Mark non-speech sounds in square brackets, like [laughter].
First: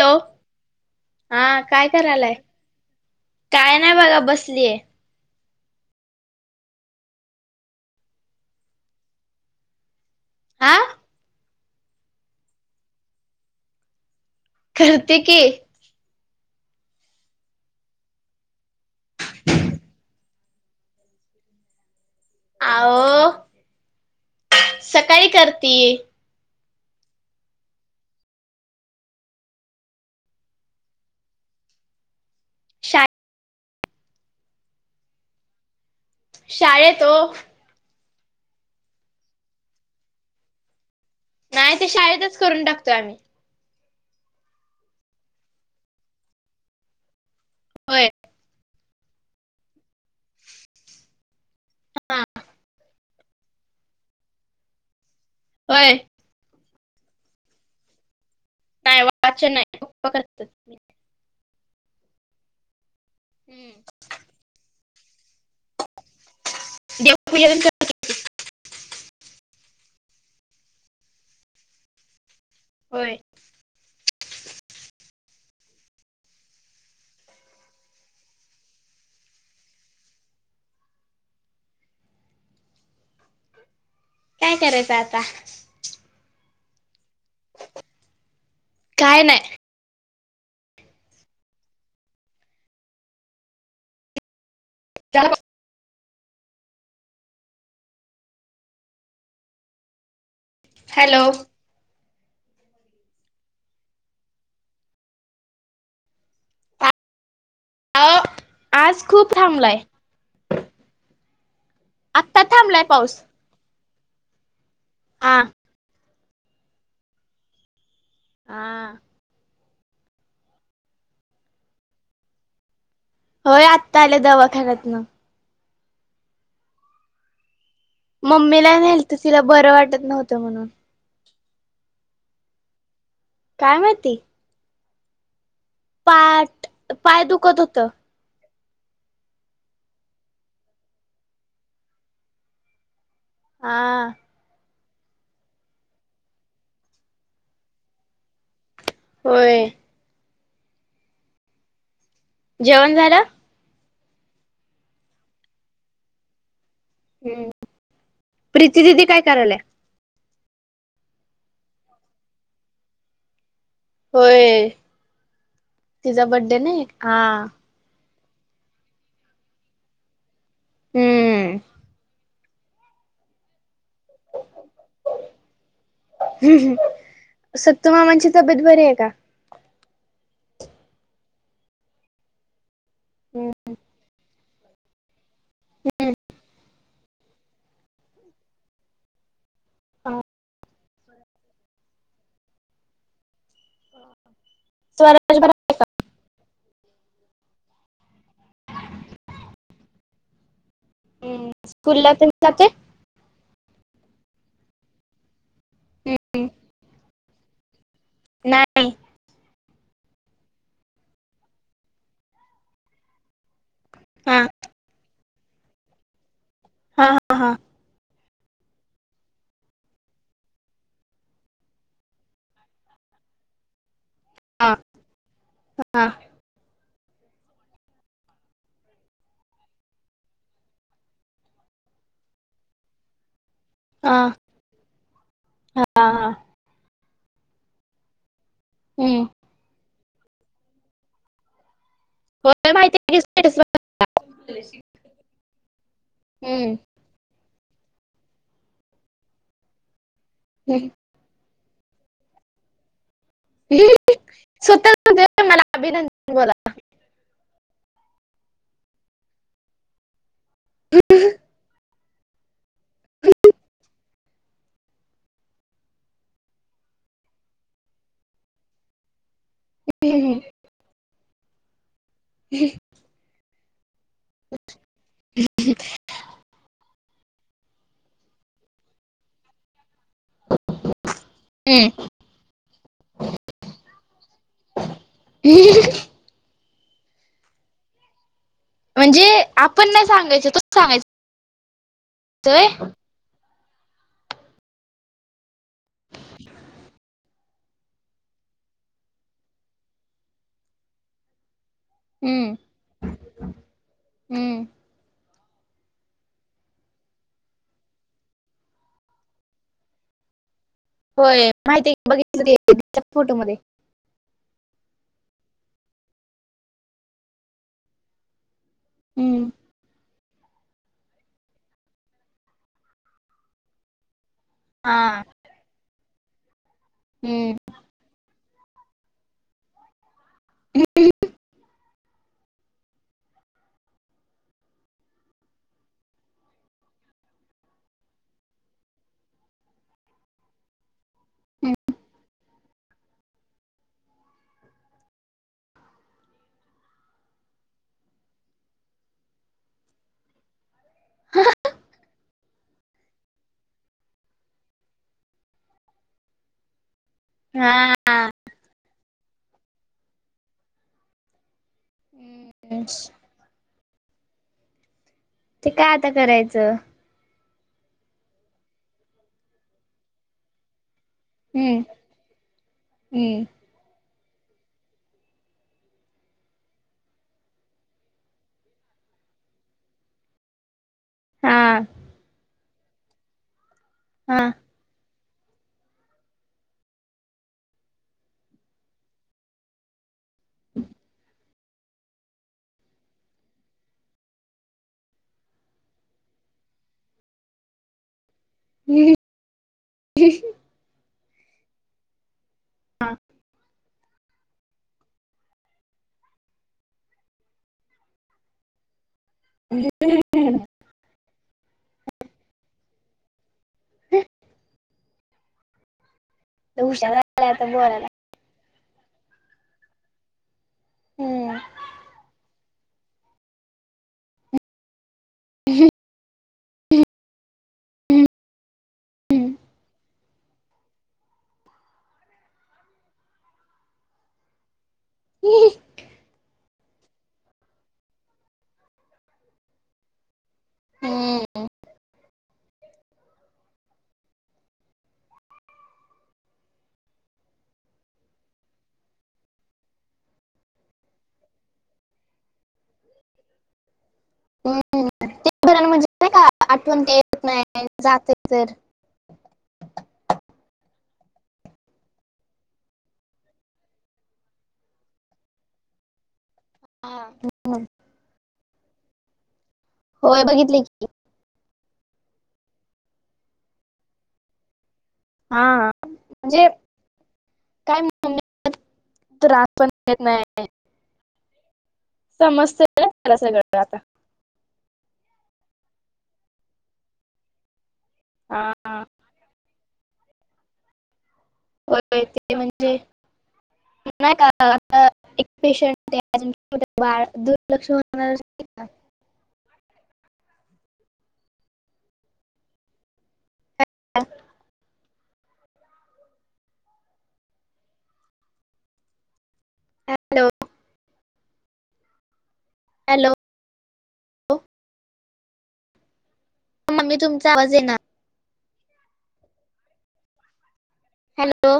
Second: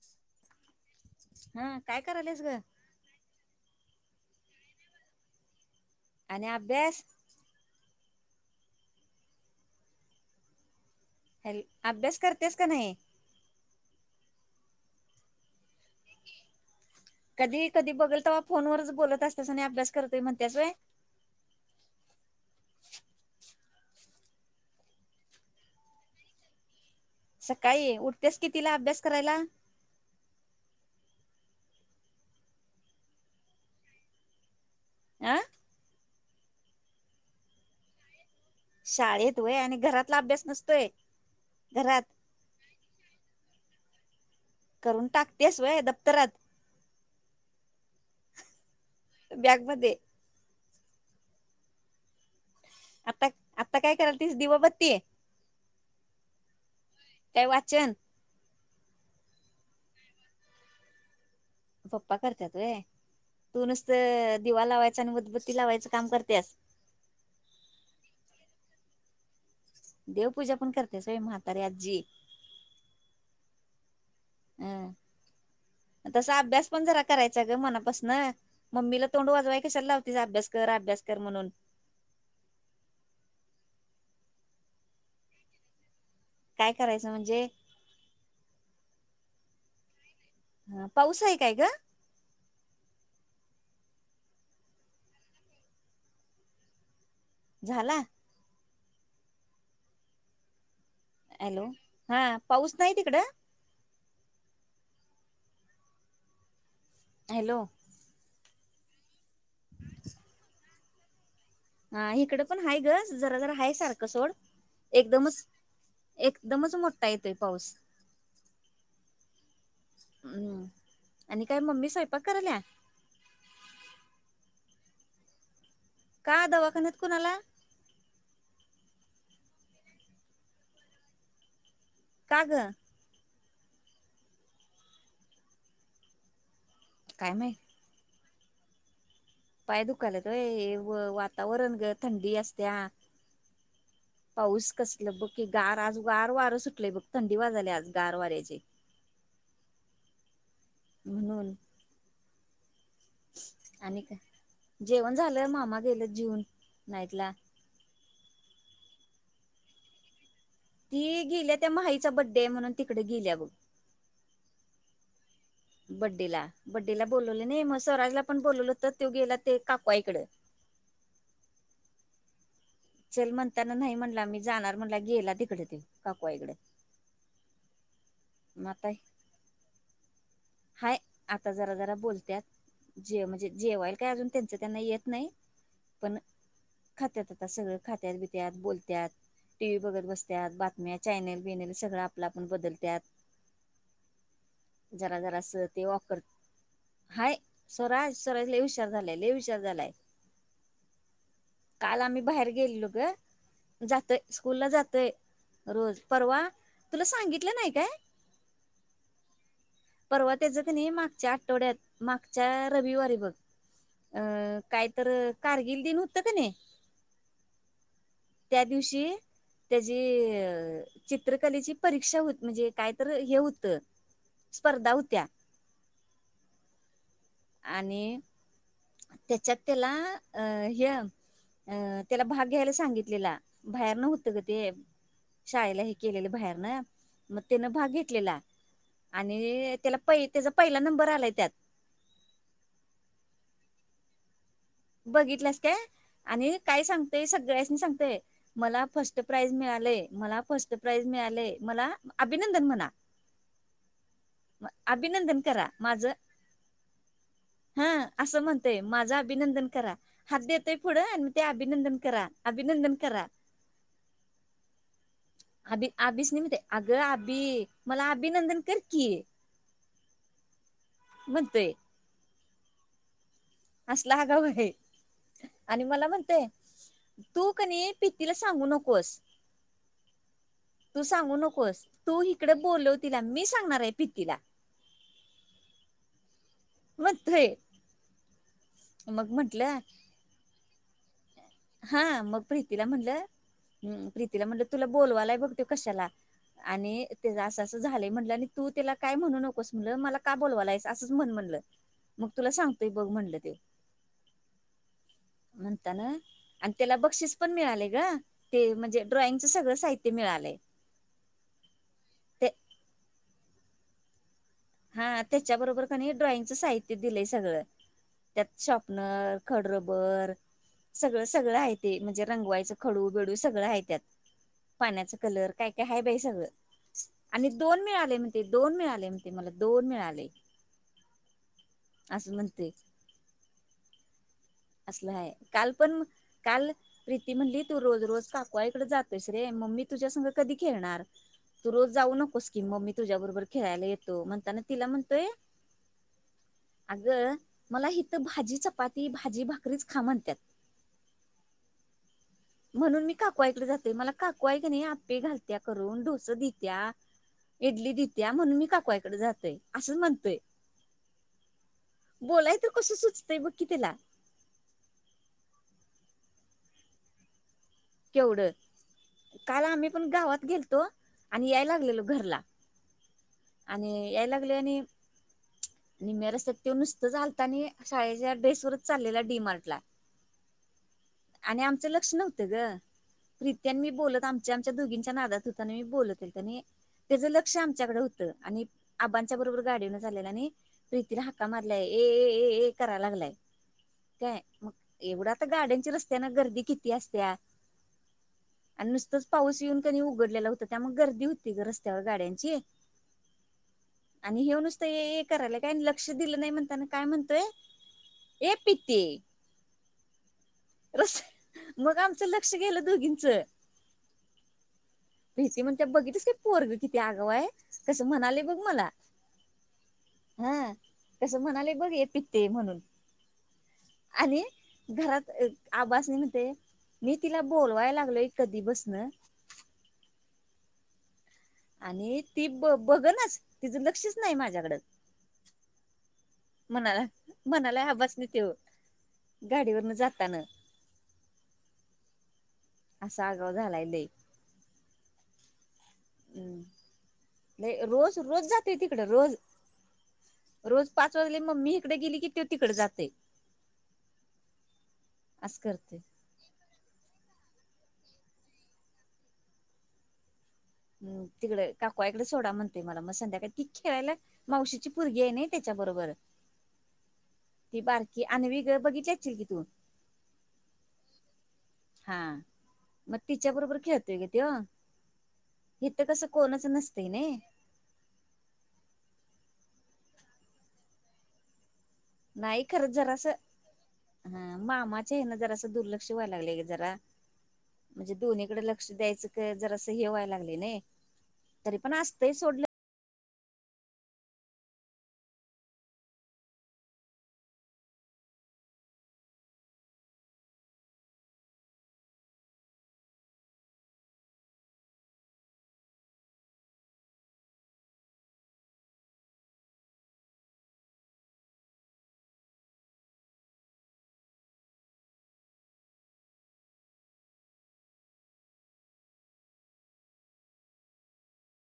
Hello हा काय करायलाय? काय नाही बघा बसलीय. आणि अभ्यास आ हॅल अभ्यास करत्यास का नाही करते की कधी कधी बघल तेव्हा फोनवरच बोलत असत्यास आणि अभ्यास करतोय म्हणत्यास व्हय आओ सकाळी करती सकाळी उठतेस कितीला अभ्यास करायला शाळे आ शाळेत ओ शाळेत व्हय आणि घरातला अभ्यास नसतोय नाही ते घरात शाळेतच करून टाकतोय आम्ही करून टाकतेस व्हय दप्तरात व्हय बॅगमध्ये हा आता आता काय करालतीस दिवाबत्तीय होय काय वाचन काय वाचन नाय उभ करत्यात पप्पा करत्यात व्हय तू नुसत दिवा लावायचा आणि उदबत्ती लावायचं काम करत्यास देव पुजा तेन कर देवपूजा पण करत्यास व्हय म्हातारी आज्जी होय अं तसा अभ्यास पण जरा करायचा ग मनापासन मम्मीला तोंड वाजवाय कशाला लावतीस अभ्यास कर अभ्यास कर म्हणून काय करायचं आता काय करायचं म्हणजे काय नाय हा पाऊस आहे काय ग [inaudible] झाला हॅलो हॅलो हा पाऊस नाही तिकडं हॅलो आओ आज खूप थांबलाय हा इकड आत्ता पण हाय थांबलाय ग पाऊस जरा जरा हाय सारखं सोड हा एकदमच एकदमच मोठा येतोय पाऊस हा हम्म आणि काय मम्मी स्वयंपाक कराल्या होय आत्ता आल्या दवाखान्यातन का दवाखान्यात कुणाला मम्मीला नेलत तिला बरं वाटत नव्हतं म्हणून का गं काय माहिती? पाठ, पाय काय माहित दुखत होत. पाय दुखाल्यात व्हय, हे व वातावरण ग थंडी असत्या हा. पाऊस कसल बघ की, गार आज गार वार सुटलंय बघ, थंडी वाजालिया आज गार वाऱ्याचे होय. म्हणून जेवण झालं? आणि काय, जेवण झालंय, मामा गेलं जीऊन हूम्म, प्रीती दिदी काय करालीया? ती गेलीया, त्या माहीचा बड्डे हाय म्हणून तिकडे गेल्या बघ. होय. तिचा बद्देला, बड्डे नाही बड्डेला हा बोलवले नाही मग, स्वराजला पण बोलवलं होत, तो गेला ते काकु आई इकड. हूम. चल म्हणताना नाही म्हणला, मी जाणार म्हणला गेला तिकडच हू हू सत्तूमामांची तब्येत मग बरी आता आहे का? हाय आता जरा जरा बोलत्यात, जे म्हणजे जे्वाय काय अजून तेच त्यांना येत नाही, पण खात्यात आता सगळं खात्यात, पीत्यात, बोलत्यात टी व्ही बघत बसत्यात, बातम्या चायनेल बीनेल सगळं आपल्या आपण बदलत्यात. स्वर जरा जरासं ते वॉकर हाय स्व, स्वराज लई हुशार झालाय, लई हुशार झालाय हूम् काल स्कूलला आम्ही तेन बाहेर जाते गेलेलो ग जातय स्कूल जातय रोज परवा, तुला सांगितलं नाही काय? नाही. परवा त्याचं क नी मागच्या आठवड्यात, मागच्या रविवारी बघ. अ हा काय तर कारगिल दिन हूतं का नी? हा हा हा. त्या दिवशी त्याजी अ चित्रकलेची परीक्षा होत म्हणजे काय तर हे होतं. हा स्पर्धा होत्या हा. आणि त्याच्यात त्याला अं ह अं त्याला भाग घ्यायला सांगितलेला. बाहेरन हा होतं ग ते, शाळेला हे हा केलेलं बाहेर न. म तेनं भाग घेतलेला हम्म आणि त्याला पहि त्याचा पहिला नंबर आलाय त्यात. व्हय माहिती हाय की, स्टेटस बघितला. बघितलास काय आणि काय हम्म सांगु ते सगळ्यांसनी सांगतय, मला फस्ट प्राइज मिळालय, मला फस्ट प्राइज मिळालंय. मला अभिनंदन म्हणा, म अभि स्वतः अभीनंदन मला करा माझ, अभिनंदन बोला हं अस म्हणतय माझ अभिनंदन करा, हात देतय पुढं आणि म्हणतय ते अभिनंदन करा, अभिनंदन करा. अभी आभीसनि म्हनतय, आगं आभी मला अभिनंदन कर की ह [unintelligible] म्हणतय. [unintelligible] असला आगाव आहे आणि मला म्हणतोय तू कणी पितीला सांगू नकोस. तू सांगू नकोस तू इकडे बोलल तिला मी सांगणार हाय पितीला [unintelligible] म्हणतोय म्हणजे मग म्हंटलं आपण नाय सांगायचं तोच सांगायच हा मग प्रीतीला म्हणलं हं प्रीतीला म्हटलं तुला बोलवालाय बघ त्यो कशाला आणि त्याज असं असं झालंय म्हणलं आणि तू त्याला काय म्हणू नकोस म्हणलं मला का बोलवालायस असंच म्हण म्हणलं मग तुला हम्म सांगतोय बघ म्हणलं त्यो हम्म म्हणता न आणि त्याला बक्षीस पण मिळालय ग ते म्हणजे ड्रॉइंगचं सगळं साहित्य मिळालंय. होय माहिती आहे [inaudible] ते बघितलं [inaudible] च्या फोटोमध्ये हा त्याच्याबरोबर कनी ड्रॉइंगचं साहित्य दिलंय सगळं त्यात शॉपनर, हम्म खडरबर सगळं सगळं हाय ते म्हणजे रंगवायचं खडू बीडू सगळं हाय त्यात पाण्याचा हा कलर काय काय हाय बाई सगळं आणि हम्म दोन मिळालय म्हणतंय दोन मिळालय म्हणते मला दोन मिळालय. [inaudible] असं म्हणतय असला हाय काल पण काल प्रीती म्हणली तू रोज रोज काकू आईकड जातोस रे म मी तुझ्यासंग कधी खेळणार तू रोज जाऊ नकोस की म मी तुझ्या बरोबर खेळायला येतो म्हणताना तिला म्हणतोय अगं मला हिथं भाजी चपाती भाजी भाकरीच खा म्हणत्यात [unintelligible] म्हणून मी काकूआईकड जातोय मला काकूआई कनाय आप्पे घालत्या करून डोस दित्या इडली हा दित्या म्हणून मी काकू आईकड जातय असंच म्हणतोय. बोलाय तर हम्म. कसं सुचतंय बघ की त्याला ते काय आता करायचं केवढ काल आम्ही पण गावात गेलतो आणि याय हम्म लागलेलो घरला हम्म आणि याय लागलोय आणि निम्या रस्त्यात ते नुसतच आलता आणि शाळेच्या ड्रेस वरच चाललेला डी- मार्टला आणि हा आमच लक्ष नव्हत ग प्रिती आणि मी बोलत हा आमच्या आम आमच्या दोघीच्यात नादात होतो आणि बोल तील त्यांनी त्याच लक्ष आमच्याकड होत आणि आबांच्या बरोबर गाडीवरण चाललेला आणि प्रीती न हाक हाका मारलाय ए ए ए ए कराय लागलाय. काय मग एवढं आता गाड्यांची रस्त्याना गर्दी किती असत्या आणि लय नुसतच पाऊस येऊन क नी उघडलेला होता त्यामुळ गर्दी होती ग रस्त्यावर गाड्यांची हा आणि ह्यो नुसत ए ए करालाय काय लक्ष दिल नाय म्हणताना काय म्हणतोय ए पीते रस मग आमचं लक्ष गेलं दोघींच [inaudible] प्रीती म्हणते बघितलस की पोरग किती हुशार आगाऊ आय. झालाय आता बोलायला म्हणाली बग मला हा कस हम्म. म्हणाले बघ ये पिते म्हणून आणि घरात आबासनी म्हणते, मी तिला बोलवायला लागलोय कधी पासन हम्म. आणि ती बगनास तिच लक्षच नाही माझ्याकड. [unintelligible] म्हणाला म्हणालाय आबांसनी तो गाडीवरन जाताना. हम्म असा आगाऊ झालाय लई. हम्म, नाही रोज रोज जातोय तिकडं रोज रोज पाच वाजले मम्मी इकड गेली की तो तिकड जातय. [unintelligible] असच क म्हणजे का आठवणकाय येत नाही जाते तर ह्म्म्म तिकड काकु आई कड सोडा म्हणतय मला मग संध्याकाळी ती खेळायला मावशीची पोरगी आहे ना त्याच्याबरोबर हा ती बारकी आणवी ग बघितली अशील की तू होय बघितले की. हा मग तिच्या बरोबर खेळतो ग तो. हा इथ कस कोणच म्हणजे नसतय नई. काय त्रास पण देत नाही. नाही समजत खरंच ग जरासं तिला सगळ आता हा मामाच्या हेन जरा दुर्लक्ष व्हायला लागलय ग जरा म्हणजे दोन्हीकड लक्ष हा द्यायच जरास हेवाय लागलय नाइ हो ते म्हणजे नाही का आता एक पेशंट आहे आणि त्यात एक छोट बाळ दुर्लक्ष होणारच नाही का? ह हॅलो हॅलो मामी तुमचा आवाज ये ना हॅलो